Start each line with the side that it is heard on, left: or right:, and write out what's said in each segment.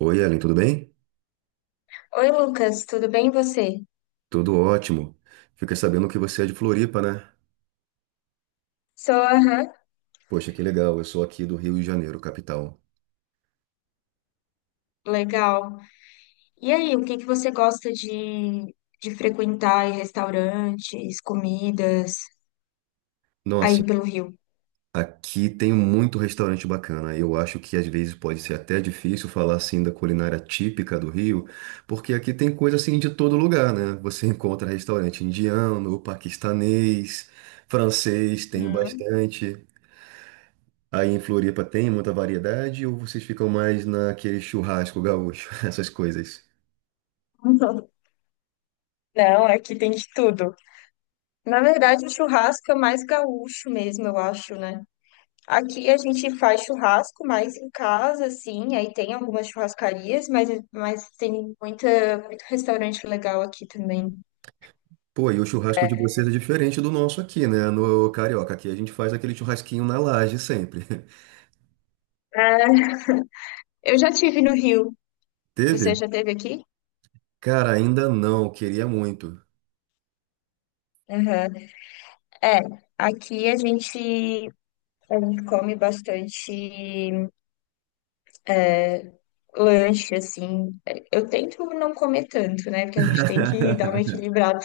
right: Oi, Ellen, tudo bem?
left: Oi, Lucas, tudo bem e você?
right: Tudo ótimo. Fiquei sabendo que você é de Floripa, né?
left: Sou, aham.
right: Poxa, que legal. Eu sou aqui do Rio de Janeiro, capital.
left: Legal. E aí, o que que você gosta de frequentar em restaurantes, comidas, aí
right: Nossa,
left: pelo Rio?
right: aqui tem muito restaurante bacana. Eu acho que às vezes pode ser até difícil falar assim da culinária típica do Rio, porque aqui tem coisa assim de todo lugar, né? Você encontra restaurante indiano, paquistanês, francês, tem
left: Hum.
right: bastante. Aí em Floripa tem muita variedade ou vocês ficam mais naquele churrasco gaúcho, essas coisas?
left: Não, aqui tem de tudo. Na verdade, o churrasco é mais gaúcho mesmo, eu acho, né? Aqui a gente faz churrasco mais em casa, assim, aí tem algumas churrascarias, mas tem muita, muito restaurante legal aqui também.
right: Pô, e o churrasco de vocês é diferente do nosso aqui, né? No Carioca. Aqui a gente faz aquele churrasquinho na laje sempre.
left: Ah, eu já tive no Rio.
right: Teve?
left: Você já teve aqui?
right: Cara, ainda não. Queria muito.
left: Aham. É, aqui a gente come bastante lanche, assim. Eu tento não comer tanto, né? Porque a gente tem que dar uma equilibrada.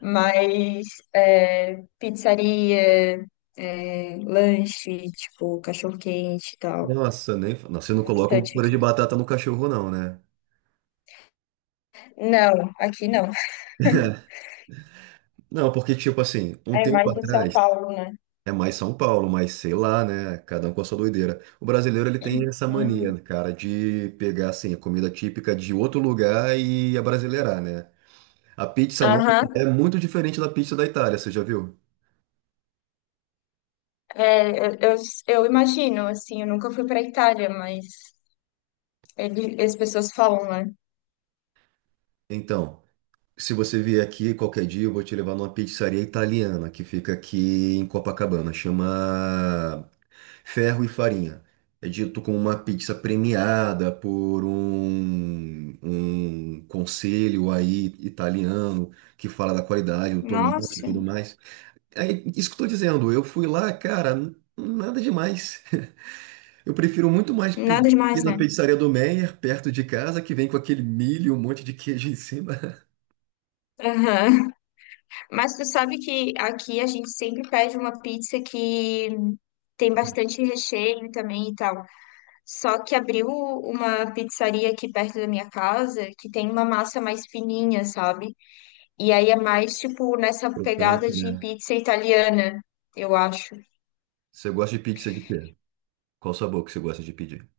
left: Mas é, pizzaria, é, lanche, tipo, cachorro-quente e tal.
right: Nossa, nem. Fa- Nossa, vocês
left: Tem
right: não colocam
left: bastante
right: purê de
left: aqui.
right: batata no cachorro, não, né?
left: Não, aqui não.
right: Não, porque, tipo assim, um
left: É
right: tempo
left: mais em São
right: atrás
left: Paulo, né?
right: é mais São Paulo, mas sei lá, né? Cada um com a sua doideira. O brasileiro, ele tem essa mania,
left: Uhum.
right: né, cara, de pegar, assim, a comida típica de outro lugar e abrasileirar, né? A pizza nossa é
left: Aham.
right: muito diferente da pizza da Itália, você já viu?
left: É, eu imagino, assim, eu nunca fui pra Itália, mas ele, as pessoas falam, né?
right: Então, se você vier aqui qualquer dia, eu vou te levar numa pizzaria italiana que fica aqui em Copacabana. Chama Ferro e Farinha. É dito como uma pizza premiada por um conselho aí italiano que fala da qualidade do tomate e
left: Nossa.
right: tudo mais. É isso que eu tô dizendo. Eu fui lá, cara, nada demais. Eu prefiro muito mais pedir
left: Nada demais,
right: na
left: né?
right: pizzaria do Meyer, perto de casa, que vem com aquele milho um monte de queijo em cima.
left: Aham. Mas tu sabe que aqui a gente sempre pede uma pizza que tem bastante recheio também e tal. Só que abriu uma pizzaria aqui perto da minha casa que tem uma massa mais fininha, sabe? E aí é mais tipo nessa pegada
right: Crocante,
left: de
right: né?
left: pizza italiana, eu acho.
right: Você gosta de pizza de quê? Qual sabor que você gosta de pedir?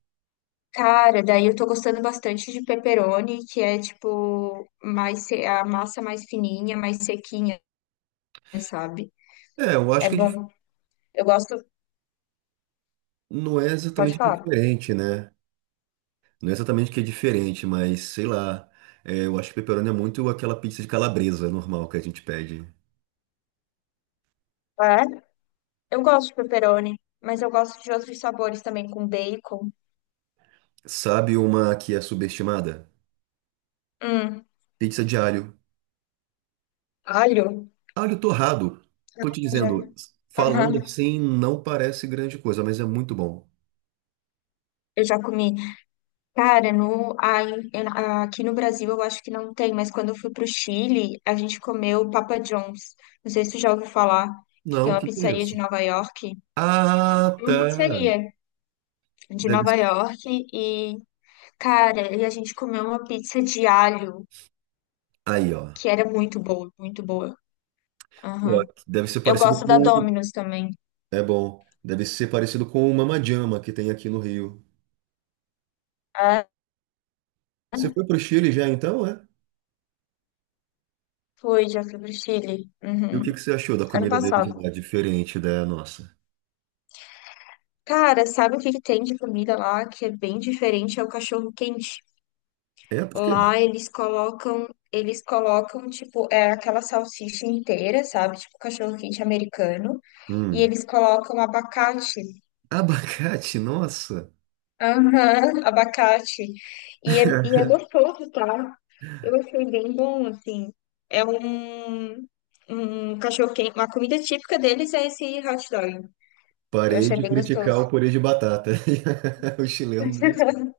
left: Cara, daí eu tô gostando bastante de pepperoni, que é tipo mais se- a massa mais fininha, mais sequinha, sabe?
right: É, eu
left: É
right: acho que
left: bom. Eu gosto.
right: não é
left: Pode
right: exatamente
left: falar.
right: diferente, né? Não é exatamente que é diferente, mas sei lá. É, eu acho que pepperoni é muito aquela pizza de calabresa normal que a gente pede.
left: É? Eu gosto de pepperoni, mas eu gosto de outros sabores também, com bacon.
right: Sabe uma que é subestimada?
left: Hum,
right: Pizza de alho.
left: alho.
right: Alho torrado. Tô te
left: Eu Já,
right: dizendo, falando
left: aham,
right: assim, não parece grande coisa, mas é muito bom.
left: eu já comi. Cara, aqui no Brasil eu acho que não tem, mas quando eu fui pro Chile, a gente comeu Papa John's. Não sei se tu já ouviu falar, que é
right: Não,
left: uma
right: que é
left: pizzaria de
right: isso?
left: Nova York.
right: Ah,
left: É uma
right: tá.
left: pizzaria de
right: Deve
left: Nova
right: ser.
left: York e, cara, e a gente comeu uma pizza de alho,
right: Aí, ó.
left: que era muito boa, muito boa.
right: Pô,
left: Aham.
right: deve ser
left: Eu
right: parecido
left: gosto da
right: com.
left: Domino's também.
right: É bom. Deve ser parecido com o Mamajama que tem aqui no Rio.
left: É.
right: Você foi pro Chile já então, é?
left: Foi, já fui pro Chile.
right: E o que
left: Uhum.
right: que você achou da
left: Ano
right: comida dele de
left: passado.
right: lá, diferente da nossa?
left: Cara, sabe o que que tem de comida lá que é bem diferente? É o cachorro quente.
right: É, por quê?
left: Lá eles colocam, tipo, é aquela salsicha inteira, sabe? Tipo, cachorro quente americano. E
right: Hum.
left: eles colocam abacate.
right: Abacate, nossa.
left: Aham, abacate. E é gostoso, tá? Eu achei bem bom, assim. É um, um cachorro quente. Uma comida típica deles é esse hot dog. Eu
right: Parei
left: achei
right: de
left: bem
right: criticar
left: gostoso.
right: o purê de batata. O chileno mesmo.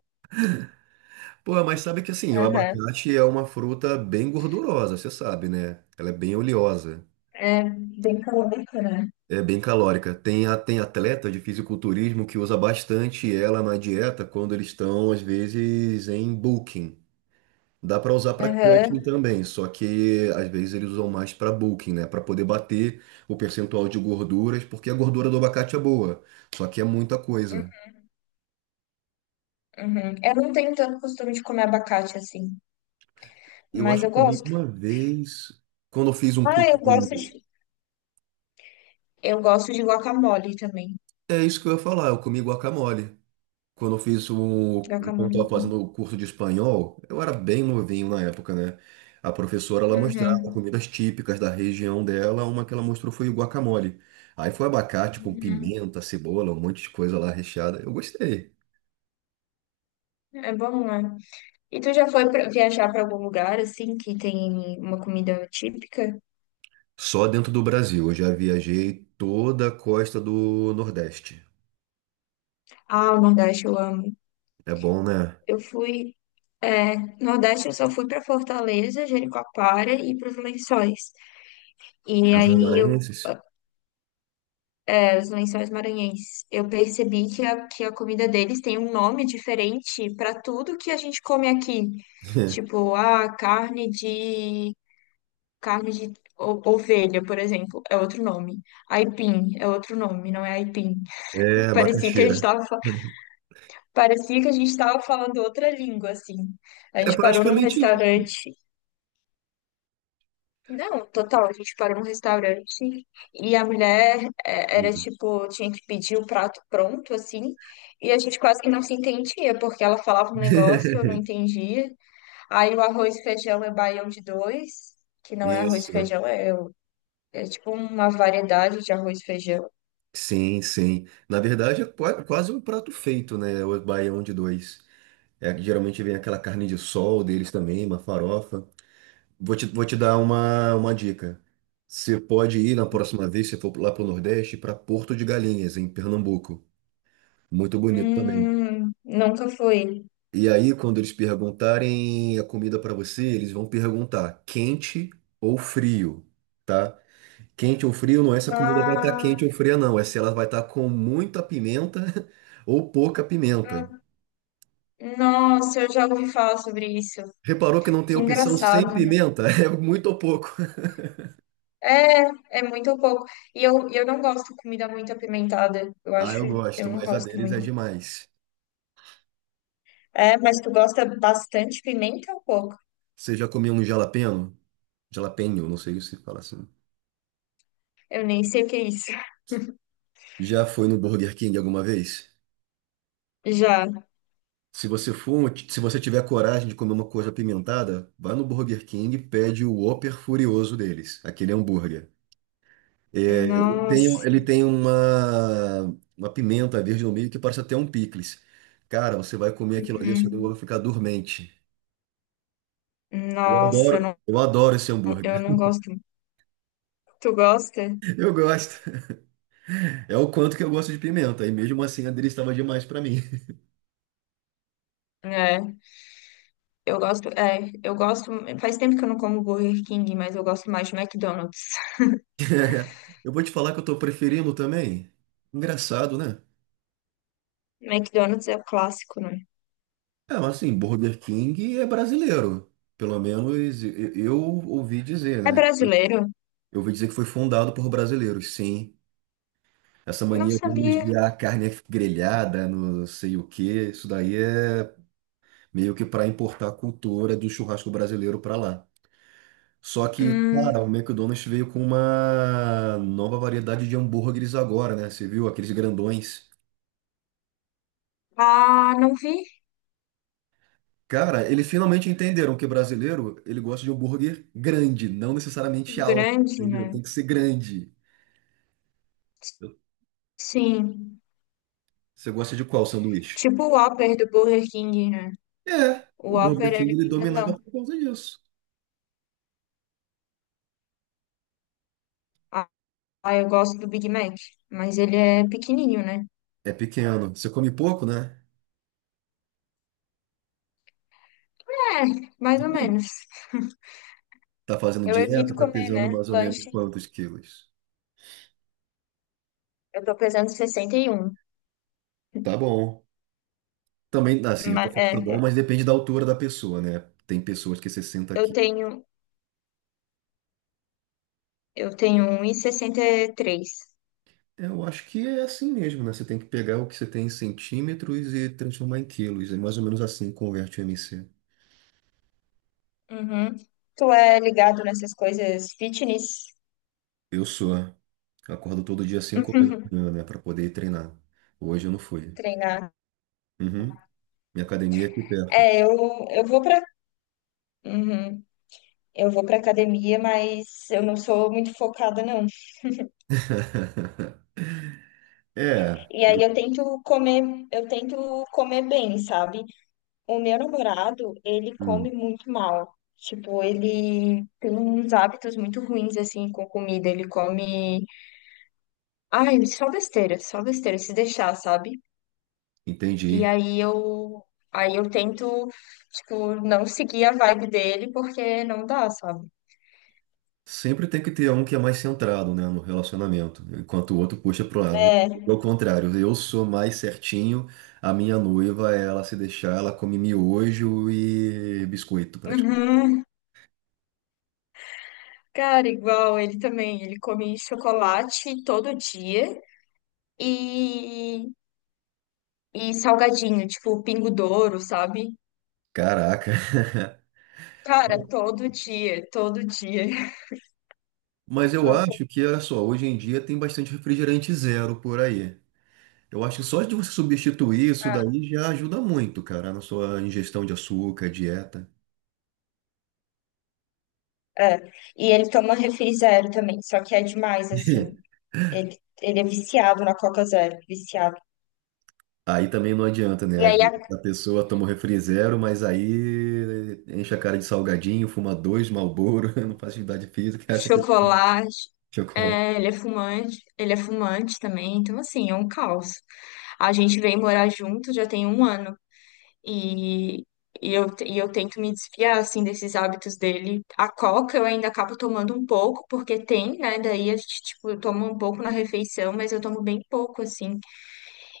right: Pô, mas sabe que assim, o
left: Aham,
right: abacate é uma fruta bem gordurosa, você sabe, né? Ela é bem oleosa,
left: é bem calórico, né?
right: é bem calórica. Tem atleta de fisiculturismo que usa bastante ela na dieta quando eles estão, às vezes, em bulking. Dá para usar para cutting
left: Aham,
right: também, só que às vezes eles usam mais para bulking, né? Para poder bater o percentual de gorduras, porque a gordura do abacate é boa, só que é muita coisa.
left: uhum. Eu não tenho tanto costume de comer abacate assim,
right: Eu acho
left: mas
right: que
left: eu
right: eu comi
left: gosto.
right: uma vez, quando eu fiz um
left: Ah,
right: curso de...
left: eu gosto de guacamole também.
right: É isso que eu ia falar, eu comi guacamole. Quando eu
left: Guacamole é
right: estava
left: bom.
right: fazendo o curso de espanhol, eu era bem novinho na época, né? A professora, ela mostrava
left: Uhum.
right: comidas típicas da região dela, uma que ela mostrou foi o guacamole. Aí foi abacate com
left: Uhum.
right: pimenta, cebola, um monte de coisa lá recheada. Eu gostei.
left: É bom, né? E tu já foi pra, viajar para algum lugar assim que tem uma comida típica?
right: Só dentro do Brasil, eu já viajei toda a costa do Nordeste.
left: Ah, o Nordeste eu amo.
right: É bom, né?
left: Eu fui, é, Nordeste eu só fui para Fortaleza, Jericoacoara e para os Lençóis. E
right: Lençóis
left: aí eu
right: Maranhenses?
left: os lençóis maranhenses. Eu percebi que que a comida deles tem um nome diferente para tudo que a gente come aqui. Tipo, a carne de o- ovelha, por exemplo, é outro nome. Aipim é outro nome, não é aipim.
right: É,
left: Parecia que a gente
right: macaxeira.
left: estava parecia que a gente estava falando outra língua assim. A
right: É
left: gente parou num
right: praticamente isso.
left: restaurante Não, total, a gente parou num restaurante e a mulher é, era tipo, tinha que pedir o prato pronto, assim, e a gente quase que não se entendia, porque ela falava um negócio, eu não entendia. Aí o arroz e feijão é baião de dois, que não é arroz e
right: Isso.
left: feijão, é tipo uma variedade de arroz e feijão.
right: Sim, sim. Na verdade, é quase um prato feito, né? O baião de dois. É, geralmente vem aquela carne de sol deles também, uma farofa. Vou te dar uma dica. Você pode ir na próxima vez, se for lá para o Nordeste, para Porto de Galinhas, em Pernambuco. Muito bonito também.
left: Nunca fui.
right: E aí, quando eles perguntarem a comida para você, eles vão perguntar quente ou frio, tá? Quente ou frio, não é se a comida vai estar
left: Ah,
right: quente ou fria, não. É se ela vai estar com muita pimenta ou pouca pimenta.
left: hum, nossa, eu já ouvi falar sobre isso.
right: Reparou que não tem
left: Que
right: opção sem
left: engraçado.
right: pimenta? É muito ou pouco.
left: É, é muito pouco. E eu não gosto de comida muito apimentada. Eu
right: Ah, eu
left: acho, eu
right: gosto,
left: não
right: mas a
left: gosto
right: deles é
left: muito.
right: demais.
left: É, mas tu gosta bastante pimenta ou pouco?
right: Você já comeu um jalapeno? Jalapeño, não sei se fala assim.
left: Eu nem sei o que é isso.
right: Já foi no Burger King alguma vez?
left: Já.
right: Se você for, se você tiver coragem de comer uma coisa apimentada, vá no Burger King e pede o Whopper Furioso deles, aquele hambúrguer. É, ele tem, um,
left: Nossa.
right: ele tem uma pimenta verde no meio que parece até um picles. Cara, você vai comer aquilo ali, o seu negócio
left: Uhum.
right: vai ficar dormente.
left: Nossa,
right: Eu adoro esse hambúrguer.
left: eu não gosto. Tu gosta?
right: Eu gosto. É o quanto que eu gosto de pimenta. E mesmo assim, a dele estava demais para mim.
left: É. Eu gosto, é, eu gosto. Faz tempo que eu não como Burger King, mas eu gosto mais de McDonald's.
right: Eu vou te falar que eu tô preferindo também. Engraçado, né?
left: McDonald's é o clássico, né?
right: É, mas assim, Burger King é brasileiro. Pelo menos eu ouvi dizer,
left: É
right: né?
left: brasileiro?
right: Eu ouvi dizer que foi fundado por brasileiros, sim. Essa
left: Não
right: mania deles
left: sabia.
right: de a carne é grelhada, não sei o quê, isso daí é meio que para importar a cultura do churrasco brasileiro para lá. Só que, cara,
left: Hum.
right: o McDonald's veio com uma nova variedade de hambúrgueres agora, né? Você viu aqueles grandões?
left: Ah, não vi.
right: Cara, eles finalmente entenderam que brasileiro, ele gosta de hambúrguer grande, não necessariamente alto,
left: Grande,
right: entendeu?
left: né?
right: Tem que ser grande.
left: Sim,
right: Você gosta de qual sanduíche?
left: tipo o Whopper do Burger King, né?
right: É,
left: O
right: o
left: Whopper,
right: Burger
left: ele
right: King
left: é
right: ele
left: bem grandão.
right: dominava por causa disso.
left: Ah, eu gosto do Big Mac, mas ele é pequenininho, né?
right: É pequeno. Você come pouco, né?
left: É, mais ou menos.
right: Tá fazendo
left: Eu
right: dieta,
left: evito
right: tá
left: comer,
right: pesando
left: né?
right: mais ou menos
left: Lanche.
right: quantos quilos?
left: Eu tô pesando 61.
right: Tá bom. Também, assim, eu tô
left: Mas,
right: falando tá bom,
left: é,
right: mas depende da altura da pessoa, né? Tem pessoas que 60
left: eu
right: quilos.
left: tenho, eu tenho 1,63.
right: Eu acho que é assim mesmo, né? Você tem que pegar o que você tem em centímetros e transformar em quilos. É mais ou menos assim que converte o MC.
left: Uhum. Tu é ligado nessas coisas fitness?
right: Eu sou. Acordo todo dia 5 horas da manhã, né? Pra poder ir treinar. Hoje eu não fui.
left: Treinar.
right: Uhum. Minha academia é aqui perto.
left: É, eu, eu vou pra, Uhum. Eu vou pra academia, mas eu não sou muito focada, não.
right: É,
left: E
right: eu
left: aí eu tento comer bem, sabe? O meu namorado, ele come
right: hum,
left: muito mal. Tipo, ele tem uns hábitos muito ruins assim com comida. Ele come, ai, só besteira, se deixar, sabe? E
right: entendi.
left: aí eu, aí eu tento, tipo, não seguir a vibe dele porque não dá, sabe?
right: Sempre tem que ter um que é mais centrado, né, no relacionamento, enquanto o outro puxa pro lado.
left: É.
right: Ao contrário, eu sou mais certinho, a minha noiva, ela se deixar, ela come miojo e biscoito, praticamente.
left: Uhum. Cara, igual ele também, ele come chocolate todo dia. E e salgadinho, tipo Pingo Douro, sabe?
right: Caraca.
left: Cara, todo dia, todo dia.
right: Mas eu
left: Você
right: acho que, olha só, hoje em dia tem bastante refrigerante zero por aí. Eu acho que só de você substituir isso
left: tá-
right: daí já ajuda muito, cara, na sua ingestão de açúcar, dieta.
left: é. E ele toma refri zero também, só que é demais, assim. Ele é viciado na Coca Zero, viciado.
right: Aí também não adianta, né?
left: E
right: Às
left: aí, a...
right: vezes a pessoa toma o refri zero, mas aí enche a cara de salgadinho, fuma dois Marlboro, não faz atividade física, acha que é
left: chocolate.
right: chocolate.
left: É, ele é fumante também, então assim, é um caos. A gente veio morar junto já tem 1 ano. E, e eu tento me desfiar, assim, desses hábitos dele. A coca eu ainda acabo tomando um pouco, porque tem, né? Daí a gente, tipo, eu tomo um pouco na refeição, mas eu tomo bem pouco, assim.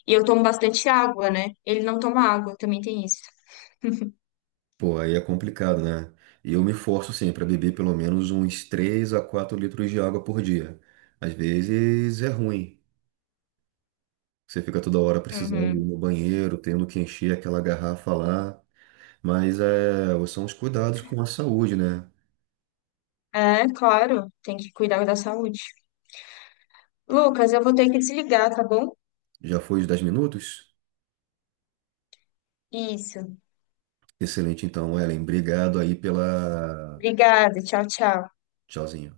left: E eu tomo bastante água, né? Ele não toma água, também tem isso.
right: Pô, aí é complicado, né? E eu me forço sempre a beber pelo menos uns 3 a 4 litros de água por dia. Às vezes é ruim. Você fica toda hora precisando ir
left: Uhum.
right: no banheiro, tendo que encher aquela garrafa lá. Mas é, são os cuidados com a saúde, né?
left: É, claro, tem que cuidar da saúde. Lucas, eu vou ter que desligar, tá bom?
right: Já foi os 10 minutos?
left: Isso.
right: Excelente, então, Ellen. Obrigado aí pela
left: Obrigada, tchau, tchau.
right: Sozinho.